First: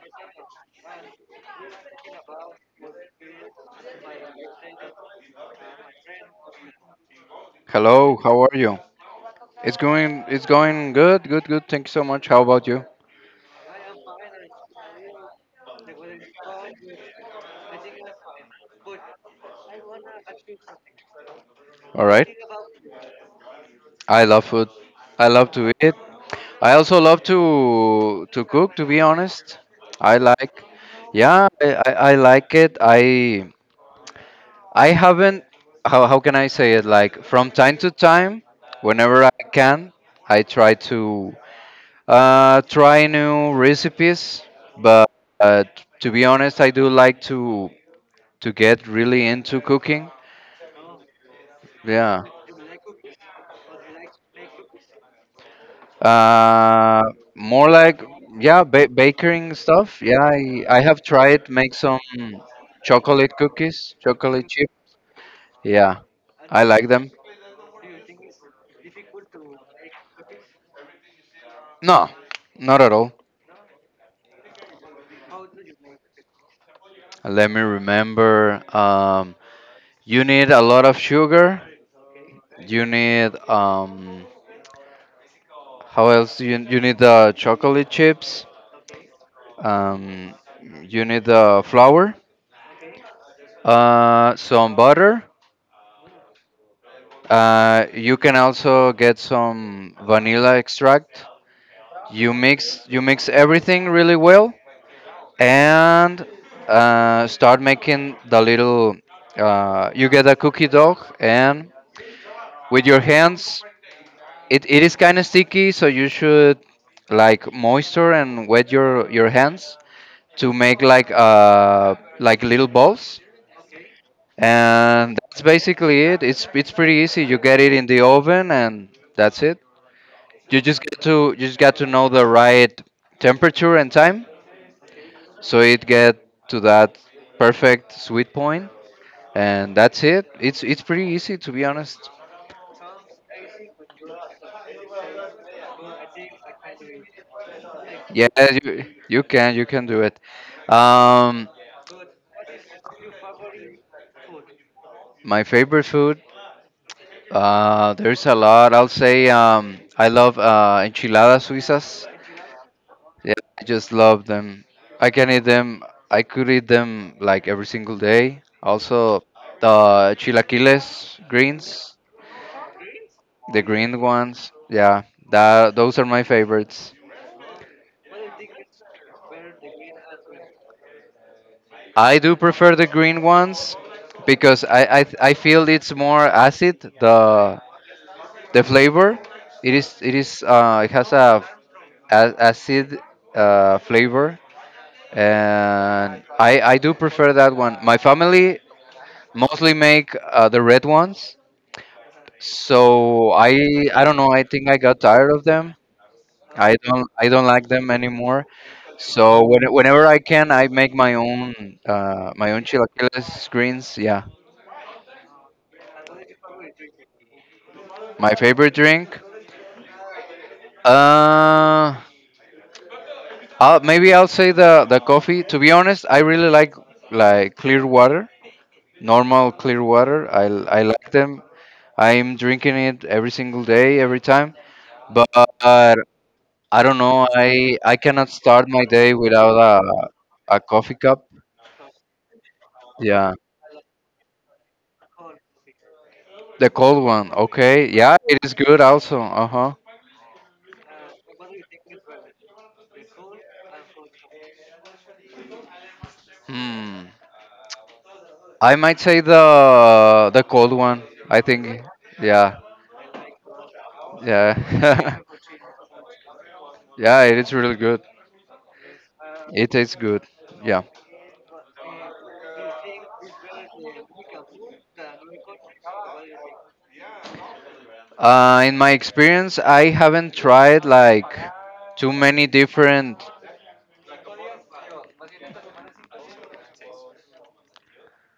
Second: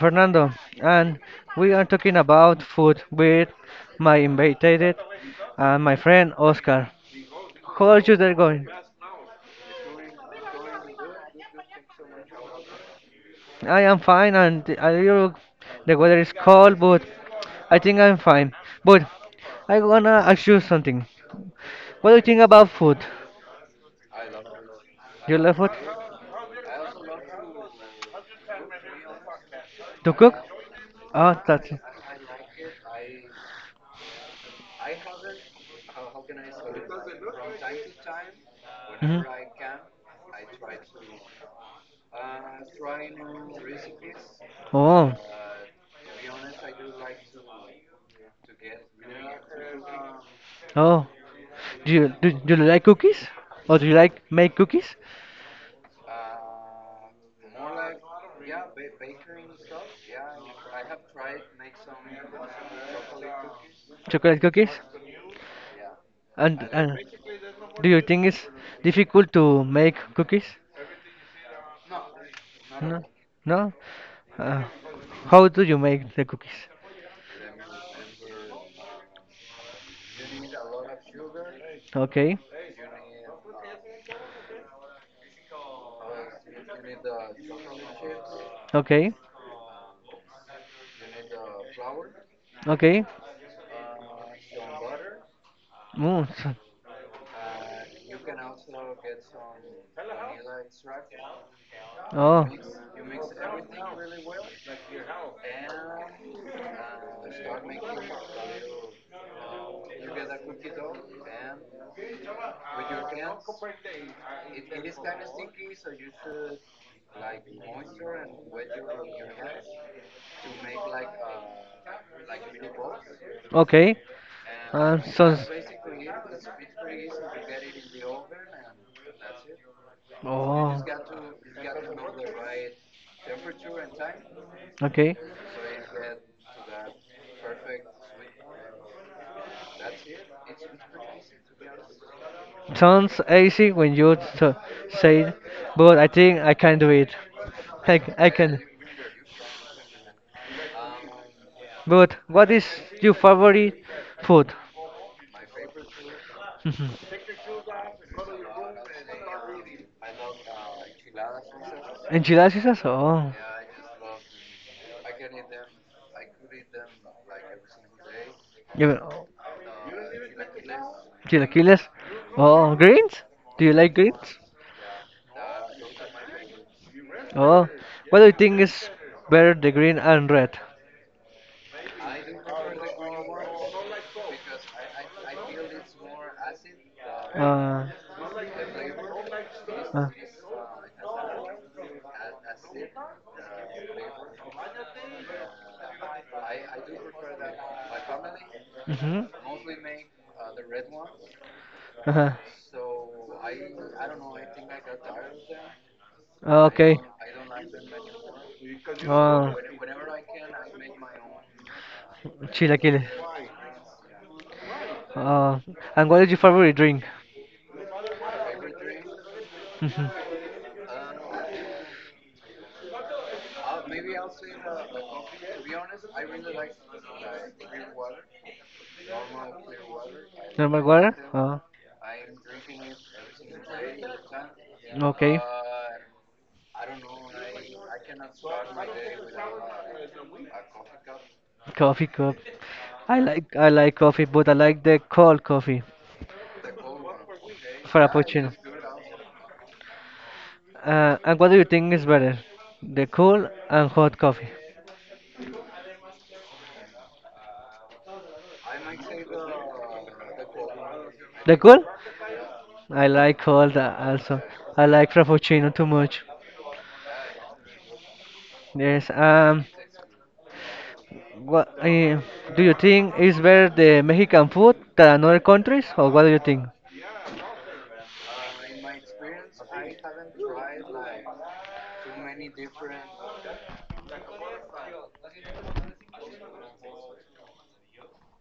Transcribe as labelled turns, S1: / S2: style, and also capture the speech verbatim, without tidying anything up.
S1: Fernando, and we are talking about food with my invited and my friend Oscar. How are you
S2: Hello,
S1: there
S2: how are
S1: going?
S2: you? It's going it's going good, good, good. Thank you so much. How about you?
S1: I am fine, and the- are you, the weather is cold, but I think I'm fine. But I wanna ask you something.
S2: All
S1: What do you
S2: right.
S1: think about food?
S2: I love food. I
S1: You
S2: love
S1: love food?
S2: to eat. I also love to to cook, to be honest.
S1: To
S2: I
S1: cook?
S2: like
S1: Oh,
S2: yeah, I,
S1: that's
S2: I, I like it. I I
S1: it.
S2: haven't how how can I say it? Like from time to time, whenever I can, I try to uh try new recipes,
S1: Oh,
S2: but
S1: wow.
S2: uh, to be honest, I do like to to get really into cooking.
S1: Oh. Do you
S2: Yeah.
S1: do, do you like cookies? Or do you like make cookies?
S2: Uh, more like yeah, ba baking stuff. Yeah, I, I have tried make some chocolate cookies,
S1: Chocolate
S2: chocolate
S1: cookies?
S2: chip. Yeah, I
S1: And
S2: like
S1: and
S2: them.
S1: do you think it's difficult to make cookies?
S2: No, not at
S1: No,
S2: all.
S1: no. Uh, how do you make the cookies?
S2: Let me remember. Um, you need a lot of sugar.
S1: Okay,
S2: You need um, how else? do You you need the chocolate chips.
S1: okay,
S2: Um, you need the flour.
S1: okay.
S2: Uh, some butter.
S1: Mm, so
S2: Uh, you can also get some vanilla extract. You
S1: Oh,
S2: mix you mix everything really well and uh, start making the little. Uh, you get a cookie dough and with your hands, it, it is kind of sticky, so you should like moisture and wet your your hands to make like uh like little balls.
S1: okay. Um,
S2: And
S1: so.
S2: that's basically it. It's it's pretty easy. You get it in the oven and that's it. You
S1: Oh.
S2: just get to you just got to know the right temperature and time,
S1: Okay.
S2: so it get to that perfect sweet point, and that's it. It's it's pretty easy to be honest.
S1: Sounds easy when you t- say it, but I think I can do it. I, c-
S2: Yeah,
S1: I can.
S2: you you can you can do it. Um,
S1: But what is your favorite food?
S2: my favorite food.
S1: Mhm.
S2: Uh, there's a lot. I'll say um, I love uh, enchiladas suizas.
S1: Enchiladas esas? Oh.
S2: Yeah, I just love them. I can eat them. I could eat them like every single day.
S1: You,
S2: Also, the chilaquiles
S1: chilaquiles?
S2: greens.
S1: Oh, greens?
S2: The
S1: Do you like
S2: green
S1: greens?
S2: ones, yeah, that those are my favorites.
S1: Oh. What do you think is better, the green and red?
S2: I do prefer the green ones because I I, I feel it's more acid the
S1: Uh,
S2: the flavor. It is
S1: uh,
S2: it is uh, it has a, a- acid uh, flavor and I I do
S1: huh,
S2: prefer that one. My family mostly make uh, the red ones, so I I don't know. I think I got tired of them. I
S1: okay.
S2: don't I don't like them anymore. So
S1: Oh,
S2: when, whenever I can, I make my own uh,
S1: when
S2: my
S1: it
S2: own
S1: chilaquiles.
S2: chilaquiles greens. Yeah,
S1: Oh, and what is your favorite drink?
S2: my favorite drink.
S1: Normal.
S2: Uh, I'll, maybe I'll say the the coffee. To be honest, I really like like clear water, normal clear water. I
S1: Normal
S2: I like
S1: water?
S2: them.
S1: Oh,
S2: I'm drinking it every single day, every time. But
S1: okay,
S2: I don't know. I I cannot start my day without a a coffee cup.
S1: coffee cup. I
S2: Yeah,
S1: like I like coffee, but I like the cold coffee,
S2: the cold one. Okay. Yeah, it
S1: frappuccino.
S2: is good also. Uh huh.
S1: Uh, and what do you think is better, the cool and hot coffee?
S2: Hmm. I might say the the cold one. I
S1: The
S2: think,
S1: cool?
S2: yeah,
S1: I like cold uh, also. I like
S2: yeah,
S1: frappuccino too much.
S2: yeah. It is really good.
S1: Yes. Um.
S2: It tastes good. Yeah.
S1: What uh, do you think is better the Mexican food than other countries, or what do you think?
S2: Uh, in my experience, I haven't tried like too many different